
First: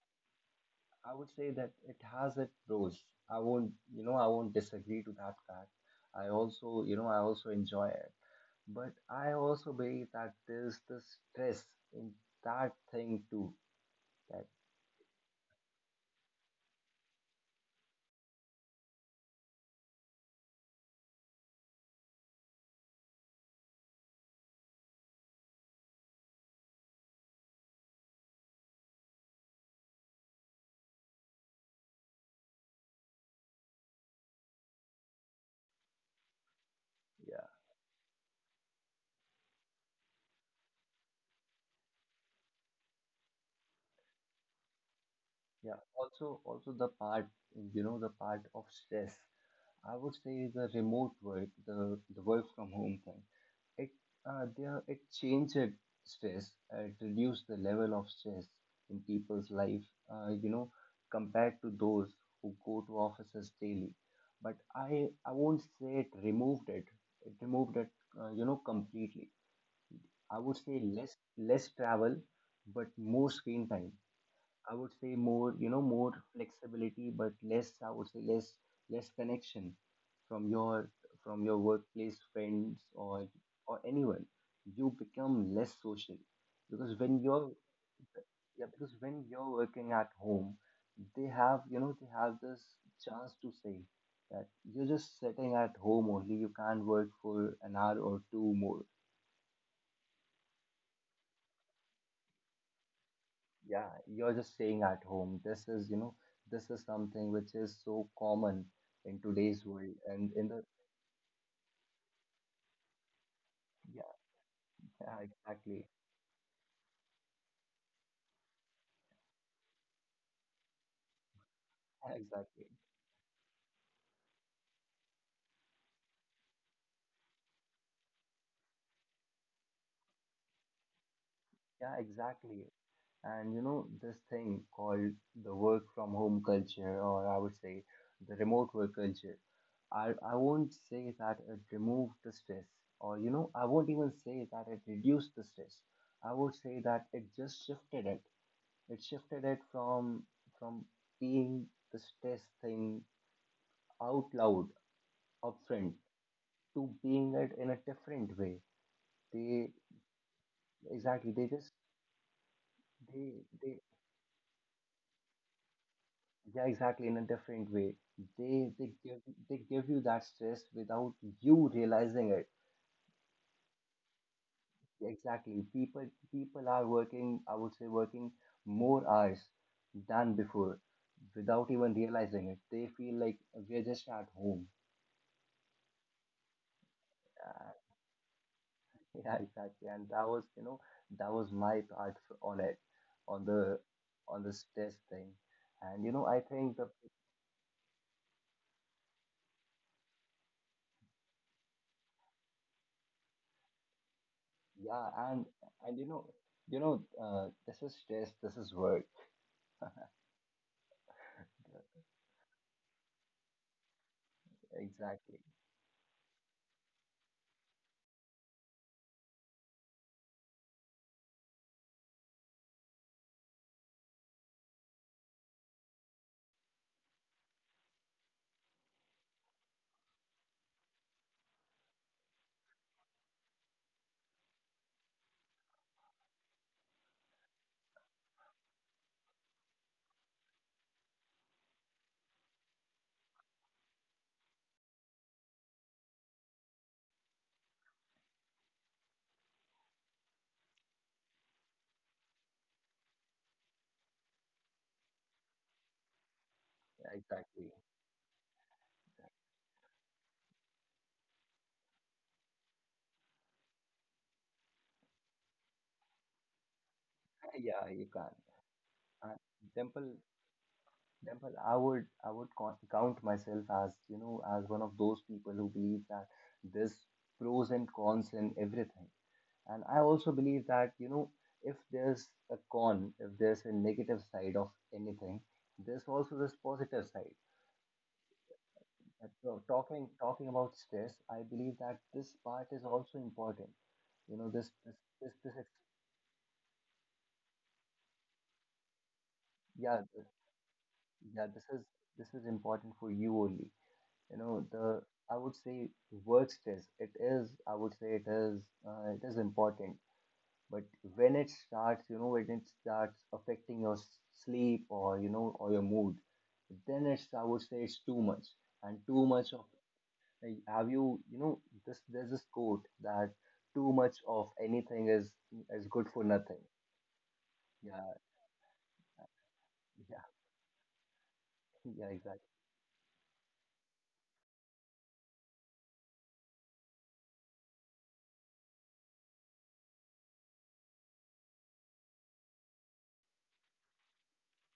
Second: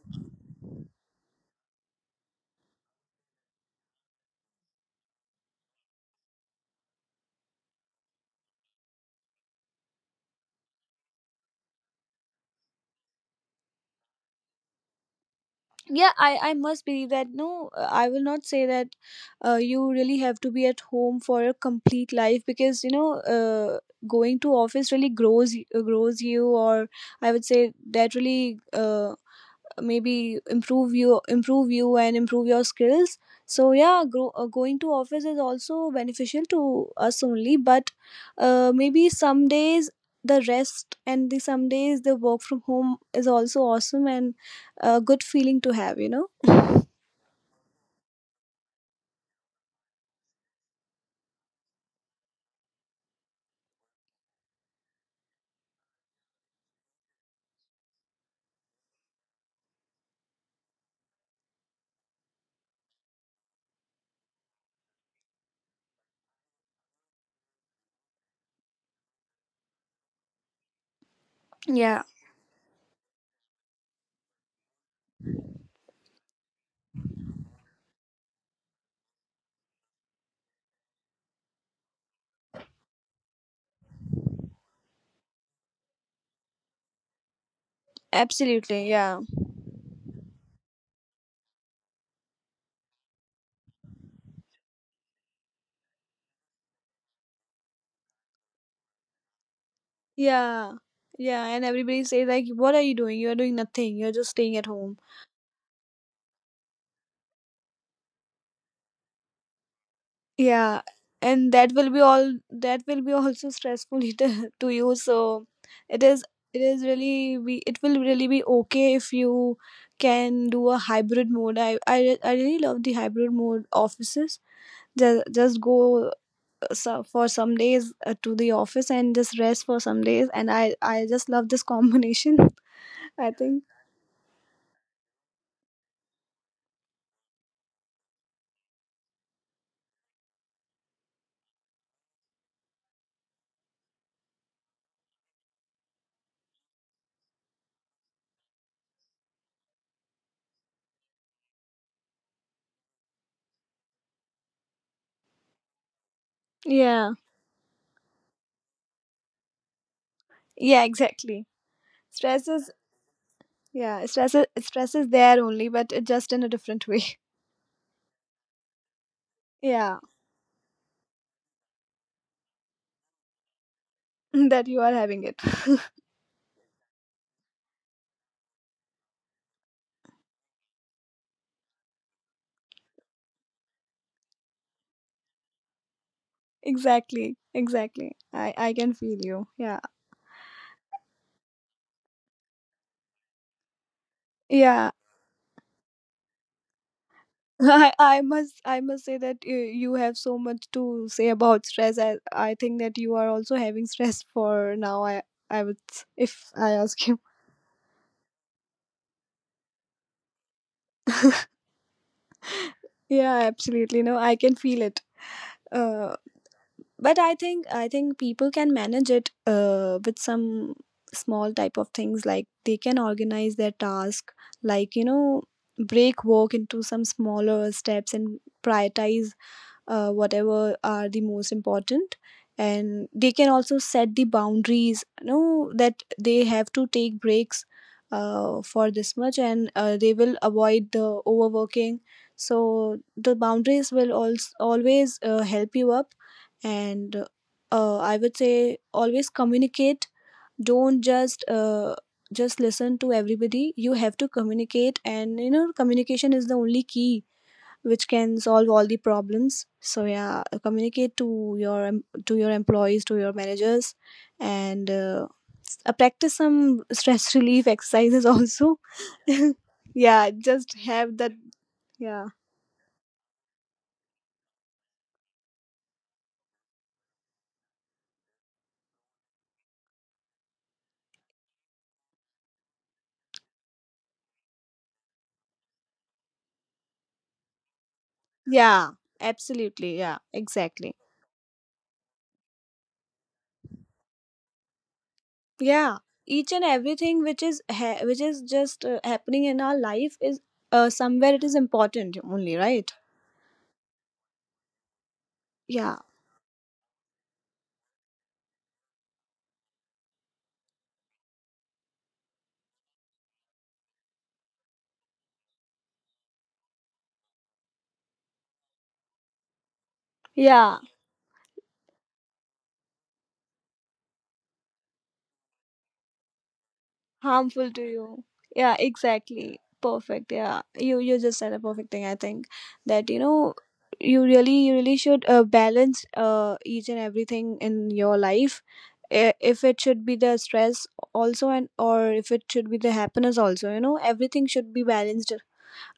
A: I would say that it has its pros. I won't, you know, I won't disagree to that fact. I also, you know, I also enjoy it. But I also believe that there's the stress in that thing too. That,
B: Yeah, i i must believe that no, uh, I will not say that, uh, you really have to be at home for a complete life, because you know, uh, going to office really grows y- uh, grows you, or I would say that really, uh, maybe improve you improve you and improve your skills. So yeah, grow, uh, going to office is also beneficial to us only, but
A: yeah,
B: uh, maybe some days the rest, and the some days the work from home is also awesome and a good feeling to have, you know.
A: yeah. Also, also the part, you know, the part of stress, I would say, the remote work, the the work from home thing. It uh, There, it changes stress, uh, it reduces the level of stress in people's life, uh, you know compared to those who go to offices daily. But i i won't say it removed it it removed it uh, you know completely. I would say
B: Yeah,
A: less, less travel, but more screen time. I would say more, you know, more flexibility, but less, I would say, less, less connection from your from your workplace friends, or or anyone. You become less social, because when you're...
B: absolutely, yeah,
A: Yeah, because when you're working at home, they have, you know, they have this chance to say that you're just sitting at home only. You can't work for an hour or two more.
B: yeah. Yeah, and everybody says like, what are you doing? You're doing nothing, you're just staying at home.
A: Yeah, you're just staying at home. This is, you know, this is something which is so common in
B: Yeah,
A: today's world, and
B: and
A: in
B: that
A: the
B: will be all, that will be also stressful [LAUGHS] to to you.
A: yeah,
B: So it is,
A: yeah,
B: it is
A: exactly,
B: really be, it will really be okay if you can do a hybrid mode. I I, re- I really love the hybrid
A: yeah,
B: mode
A: exactly,
B: offices. Just, just go, uh, so- for some days uh, to the office, and just rest for some days, and I I just love this combination.
A: yeah,
B: [LAUGHS] I think.
A: exactly. And, you know, this thing called the work from home culture, or I would say the remote work culture. I I won't say that it removed the stress, or you know, I won't even say that it reduced the stress. I would say that it just shifted it. It shifted it from, from being the stress thing out loud,
B: Yeah.
A: upfront, to being it in a different way.
B: Yeah,
A: They
B: exactly. Stress
A: exactly they
B: is,
A: just
B: yeah, stress is,
A: they
B: stress
A: they
B: is there only, but it just in a different way.
A: yeah, exactly, in a different way.
B: [LAUGHS]
A: They
B: Yeah.
A: they give they give you that stress without you realizing it.
B: [LAUGHS] That you are having it.
A: Exactly. People people are working, I would say working more hours than before without even realizing it. They feel like we're just at home.
B: Exactly, exactly, i i can feel you, yeah,
A: [LAUGHS] Yeah, exactly. And that was, you know, that was my part f- on it, on
B: yeah.
A: the on the stress thing. And you know, I
B: [LAUGHS] i
A: think the
B: i must i must say that you, you have so much to say about stress. I i think that you are also having stress for now. I i would s-
A: yeah,
B: if
A: and
B: I ask
A: and
B: you.
A: you know, you know, uh, this is stress, this is work.
B: [LAUGHS] Yeah, absolutely, no, I can feel it. Uh,
A: Exactly.
B: but i think i think people can manage it, uh, with some small type of things. Like they can organize their task, like you know, break work into some smaller steps and prioritize, uh, whatever are the most important. And they can also set the boundaries, you know, that they have to take breaks uh, for this much, and uh, they will avoid the overworking. So the boundaries will also always uh, help you up. And uh, I would say, always communicate, don't just uh, just listen to everybody. You have to communicate, and you know, communication is the only key which can solve all
A: Exactly. [LAUGHS]
B: the problems. So yeah, uh, communicate to your em- to your employees, to your managers. And uh, s- uh, practice some stress [LAUGHS] relief exercises also.
A: Yeah, you can.
B: [LAUGHS] Yeah,
A: And
B: just have that.
A: Dimple,
B: Yeah,
A: Dimple, I would I would co- count myself as, you know, as one of those people who believe that there's pros and cons in everything. And I also believe that, you know, if there's a con, if there's a negative side of anything, there's also this positive side.
B: yeah, absolutely, yeah,
A: Uh, so
B: exactly.
A: Talking talking about stress, I believe that this part is also important. You know, this
B: Yeah,
A: this
B: each
A: this
B: and
A: this is,
B: everything which is ha- which is just uh, happening in our life is, uh,
A: yeah
B: somewhere it
A: th-
B: is important only,
A: yeah this
B: right?
A: is this is important for you only. You know,
B: Yeah,
A: the I would say work stress. It is, I would say it is uh, it is important, but when it starts, you know, when it starts affecting your s- sleep, or you know, or your mood, then it's, I would say, it's too much. And too much
B: yeah,
A: of, like, have you, you know, this there's this quote that too much of anything is is good for
B: harmful to
A: nothing.
B: you. Yeah,
A: Yeah,
B: exactly, perfect. Yeah, you you just
A: yeah.
B: said a perfect thing, I think,
A: [LAUGHS]
B: that you
A: Yeah,
B: know,
A: exactly,
B: you really you really should uh, balance, uh, each and everything in your life. I- if it should be the stress also, and or if it should be the happiness also, you know, everything should be balanced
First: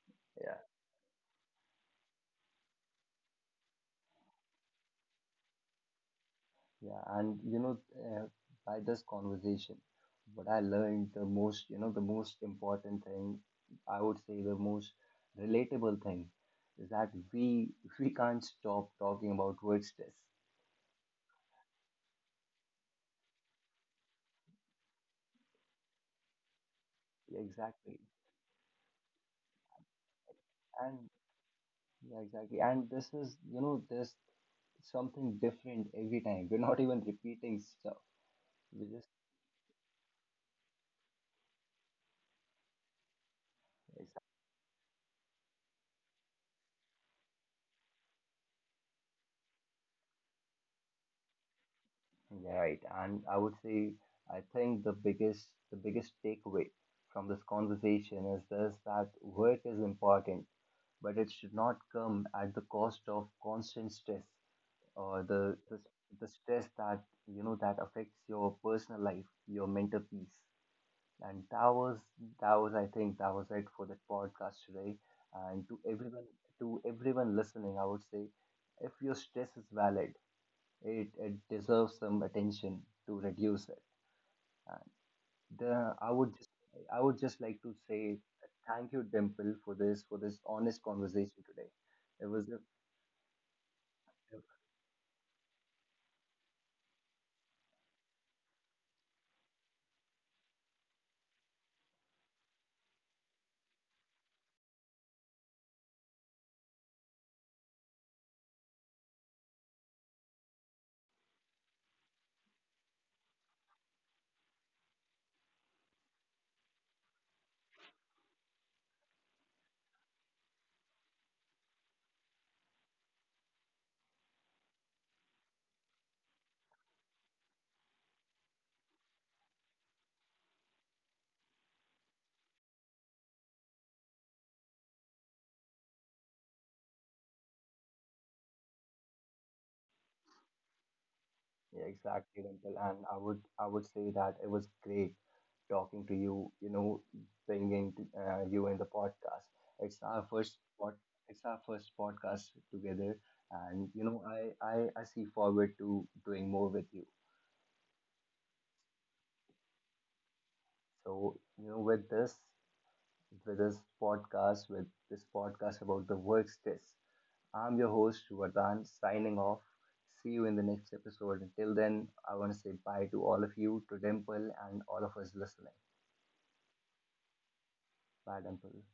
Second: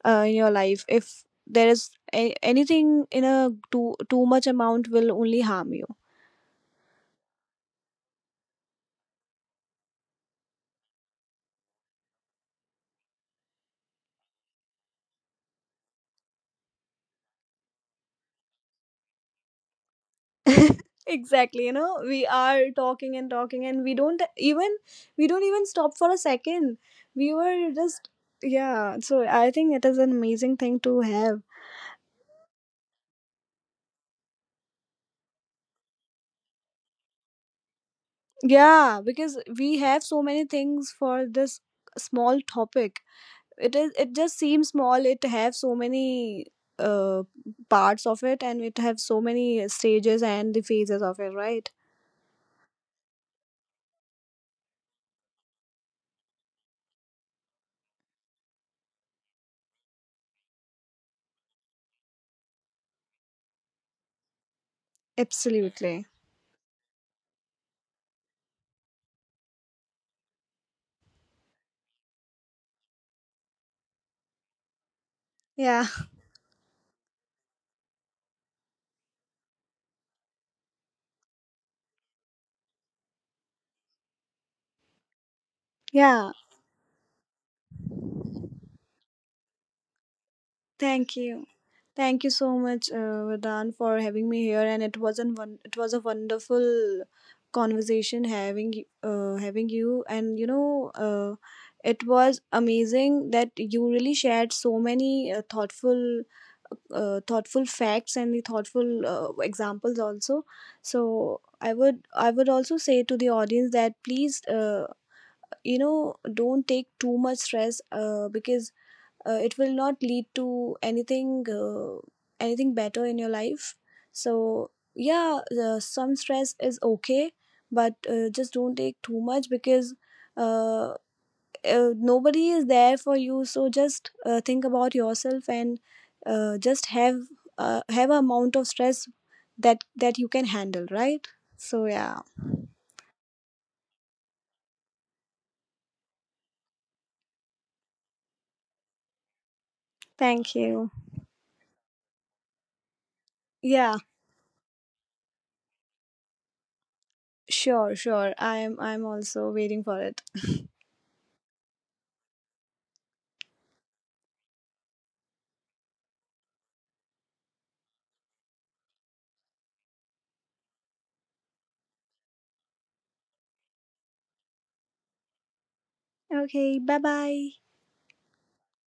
B: uh, in your
A: yeah.
B: life. If there is a- anything in a too too much amount, will only harm you.
A: Yeah, and you know, uh, by this conversation, what I learned the most, you know, the most important thing, I would say the most relatable thing, is that we we can't stop talking about word stress.
B: [LAUGHS] Exactly, you know, we are talking and talking, and we don't even, we don't even stop for a second. We
A: Yeah,
B: were
A: exactly.
B: just, yeah, so I think it is an amazing thing to
A: And
B: have.
A: yeah, exactly. And this is, you know, there's something different every time. We're not even repeating stuff. We
B: Yeah,
A: just—
B: because we have so many things for this small topic. It is, it just seems small. It have so many uh parts of it, and it have so many stages and the phases of it, right?
A: Yeah, right. And I would say, I think the biggest the biggest takeaway from this conversation is this, that work is important, but it should not come at the cost of constant stress, or the the,
B: Absolutely,
A: the stress that, you know, that affects your personal life, your mental peace. And that was that was I think that was it for the podcast today. And to
B: yeah,
A: everyone to everyone listening, I would say if your stress is valid, it, it deserves some attention to reduce it. And the, I
B: yeah.
A: would just I would just like to say thank you, Dimple, for this for this honest
B: Thank
A: conversation
B: you.
A: today.
B: Thank
A: It
B: you
A: was a—
B: so much, uh, Vedan, for having me here. And it wasn't one, it was a wonderful conversation having y- uh, having you. And you know, uh, it was amazing that you really shared so many uh, thoughtful, uh, thoughtful facts and the thoughtful uh, examples also. So I would I would also say to the audience that please, uh, you know, don't take too much stress, uh, because uh, it will not lead to anything, uh, anything better in your life. So yeah, the, some stress is okay, but uh, just don't take too much, because uh, uh, nobody is there for you, so just uh, think about yourself and uh, just have uh, have an amount of stress that, that you can handle, right?
A: yeah,
B: So yeah.
A: exactly, Dimple, and I would I would say that it was great talking to you. You know, bringing to, uh, you in the podcast. It's our
B: Thank
A: first
B: you.
A: pod, It's our first podcast together, and
B: Yeah,
A: you know, I, I I see forward to doing more with you.
B: sure, sure. I'm i'm also waiting for it.
A: So you know, with this with this podcast with this podcast about the work stress. I'm your host Vardhan signing off. See you in the next episode. Until then, I want to say bye to all of you, to Dimple and all of us listening.
B: Okay, bye bye.
A: Bye, Dimple.